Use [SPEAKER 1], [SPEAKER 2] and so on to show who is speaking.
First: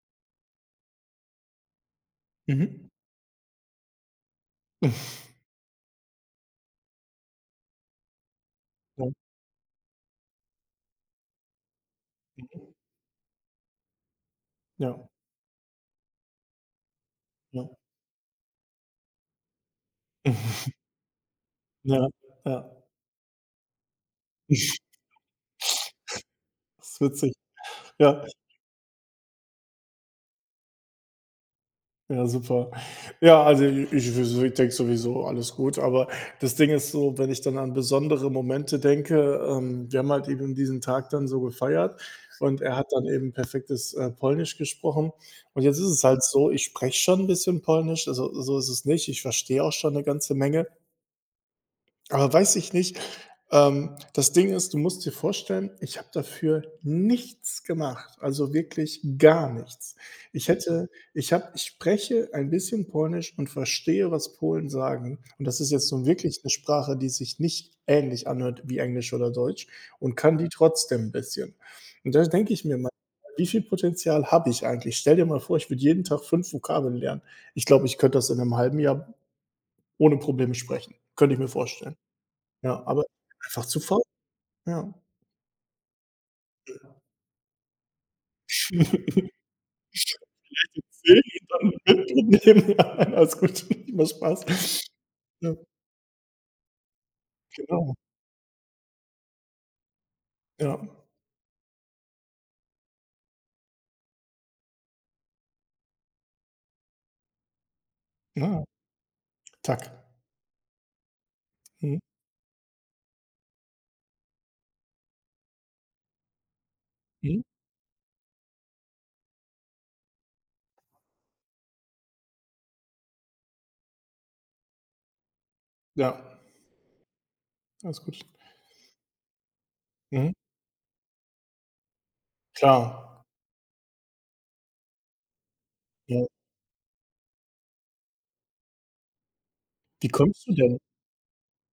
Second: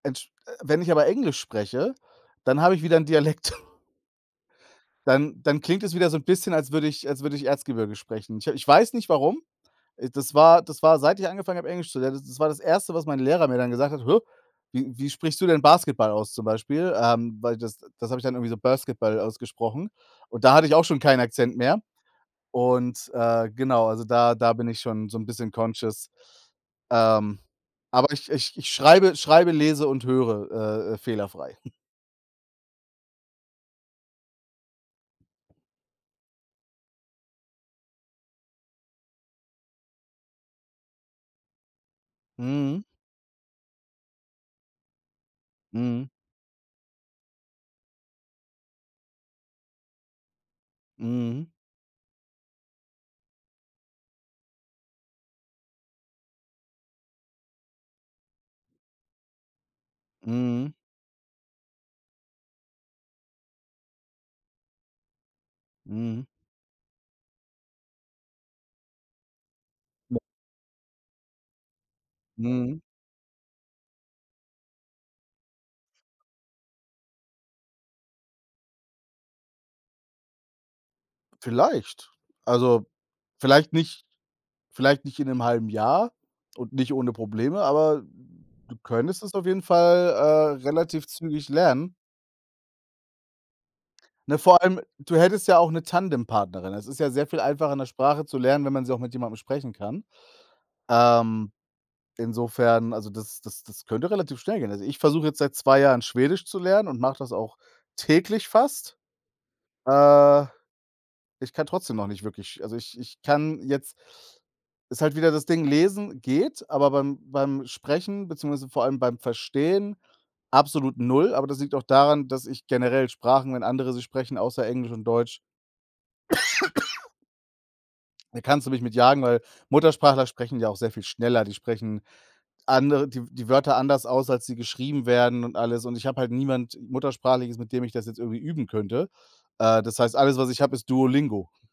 [SPEAKER 1] Entsch wenn ich aber Englisch spreche, dann habe ich
[SPEAKER 2] Mhm.
[SPEAKER 1] wieder 'n Dialekt. Dann dann klingt es wieder so 'n bisschen, als würde ich als würde ich Erzgebirge sprechen. Ich ich weiß nicht
[SPEAKER 2] [unintelligible]
[SPEAKER 1] warum, ah, das war das war seit ich angefangen habe Englisch zu lernen, das war das
[SPEAKER 2] Mhm.
[SPEAKER 1] Erste, was mein Lehrer mir dann gesagt hat: „Hä, wie
[SPEAKER 2] Ja.
[SPEAKER 1] wie sprichst du denn Basketball aus?", zum Beispiel. Ähm, weil
[SPEAKER 2] Ja.
[SPEAKER 1] das das habe ich dann irgendwie so Basketball ausgesprochen und da hatte ich auch schon keinen Akzent mehr.
[SPEAKER 2] Ja, ja.
[SPEAKER 1] Und, äh, genau, also da da bin
[SPEAKER 2] Ist
[SPEAKER 1] ich schon so 'n bisschen conscious.
[SPEAKER 2] witzig.
[SPEAKER 1] Ähm, aber
[SPEAKER 2] Ja.
[SPEAKER 1] ich ich ich schreibe schreibe, lese und höre, äh, äh, fehlerfrei.
[SPEAKER 2] Ja, super. Ja, also i ich w ich denke sowieso, alles gut, aber das Ding ist so, wenn ich dann an besondere Momente denke, ähm wir haben halt eben diesen Tag dann so gefeiert und er
[SPEAKER 1] Mhm.
[SPEAKER 2] hat dann eben perfektes, äh, Polnisch gesprochen, und jetzt ist es
[SPEAKER 1] Mhm.
[SPEAKER 2] halt so, ich spreche schon 'n bisschen Polnisch, also so ist es nicht, ich verstehe auch schon 'ne ganze Menge
[SPEAKER 1] Mhm.
[SPEAKER 2] aber, weiß ich nicht ähm, das Ding ist, du musst dir vorstellen, ich habe dafür nichts gemacht, also wirklich gar nichts. Ich
[SPEAKER 1] Mhm.
[SPEAKER 2] hätte ich habe ich spreche ein bisschen Polnisch und verstehe, was Polen sagen. Und das ist jetzt so
[SPEAKER 1] Mhm.
[SPEAKER 2] wirklich 'ne Sprache, die sich nicht ähnlich anhört wie Englisch oder Deutsch, und
[SPEAKER 1] [unintelligible]
[SPEAKER 2] kann die trotzdem 'n bisschen. Und da denke ich mir
[SPEAKER 1] Mhm.
[SPEAKER 2] manchmal: „Wie viel Potenzial habe ich eigentlich?” Stell dir mal vor, ich würde jeden Tag 5 Vokabeln lernen. Ich glaube, ich könnte das in 'nem 1/2 Jahr ohne Probleme sprechen, könnte ich mir vorstellen.
[SPEAKER 1] Vielleicht.
[SPEAKER 2] Ja,
[SPEAKER 1] Also
[SPEAKER 2] aber einfach
[SPEAKER 1] vielleicht
[SPEAKER 2] zu faul.
[SPEAKER 1] nicht
[SPEAKER 2] Ja.
[SPEAKER 1] vielleicht nicht in 'nem 1/2 Jahr und nicht
[SPEAKER 2] Ja.
[SPEAKER 1] ohne Probleme, aber du könntest es auf jeden Fall, äh,
[SPEAKER 2] Vielleicht
[SPEAKER 1] relativ zügig lernen.
[SPEAKER 2] in 10 [unintelligible] dann [unintelligible] Alles gut, war
[SPEAKER 1] Ne, vor allem
[SPEAKER 2] Spaß,
[SPEAKER 1] du hättest ja
[SPEAKER 2] ne?
[SPEAKER 1] auch 'ne Tandempartnerin. Das ist ja sehr viel einfacher, 'ne
[SPEAKER 2] Genau.
[SPEAKER 1] Sprache zu lernen, wenn man sie auch mit jemandem sprechen kann,
[SPEAKER 2] Ja.
[SPEAKER 1] ähm, insofern also das das das könnte relativ schnell gehen. Also, ich versuche jetzt seit 2 Jahren, Schwedisch zu lernen, und mache das auch täglich
[SPEAKER 2] Ne.
[SPEAKER 1] fast.
[SPEAKER 2] Tack.
[SPEAKER 1] Äh, ich kann trotzdem
[SPEAKER 2] Mhm.
[SPEAKER 1] noch nicht wirklich also ich ich kann jetzt ist halt wieder das Ding, lesen geht, aber beim
[SPEAKER 2] Mhm.
[SPEAKER 1] beim Sprechen, beziehungsweise vor allem beim Verstehen, absolut null, aber das liegt auch daran, dass ich generell Sprachen, wenn andere sie sprechen, außer Englisch und Deutsch
[SPEAKER 2] Ja. Alles gut.
[SPEAKER 1] da kannst du mich mit jagen, weil Muttersprachler
[SPEAKER 2] Mhm.
[SPEAKER 1] sprechen ja auch sehr viel schneller. Die sprechen
[SPEAKER 2] Klar.
[SPEAKER 1] andere die die Wörter anders aus, als sie geschrieben werden und alles und ich
[SPEAKER 2] Ja.
[SPEAKER 1] habe halt niemand Muttersprachliches, mit dem ich das jetzt irgendwie üben könnte, äh, das
[SPEAKER 2] Wie
[SPEAKER 1] heißt, alles,
[SPEAKER 2] kommst
[SPEAKER 1] was
[SPEAKER 2] du
[SPEAKER 1] ich habe,
[SPEAKER 2] denn
[SPEAKER 1] ist Duolingo.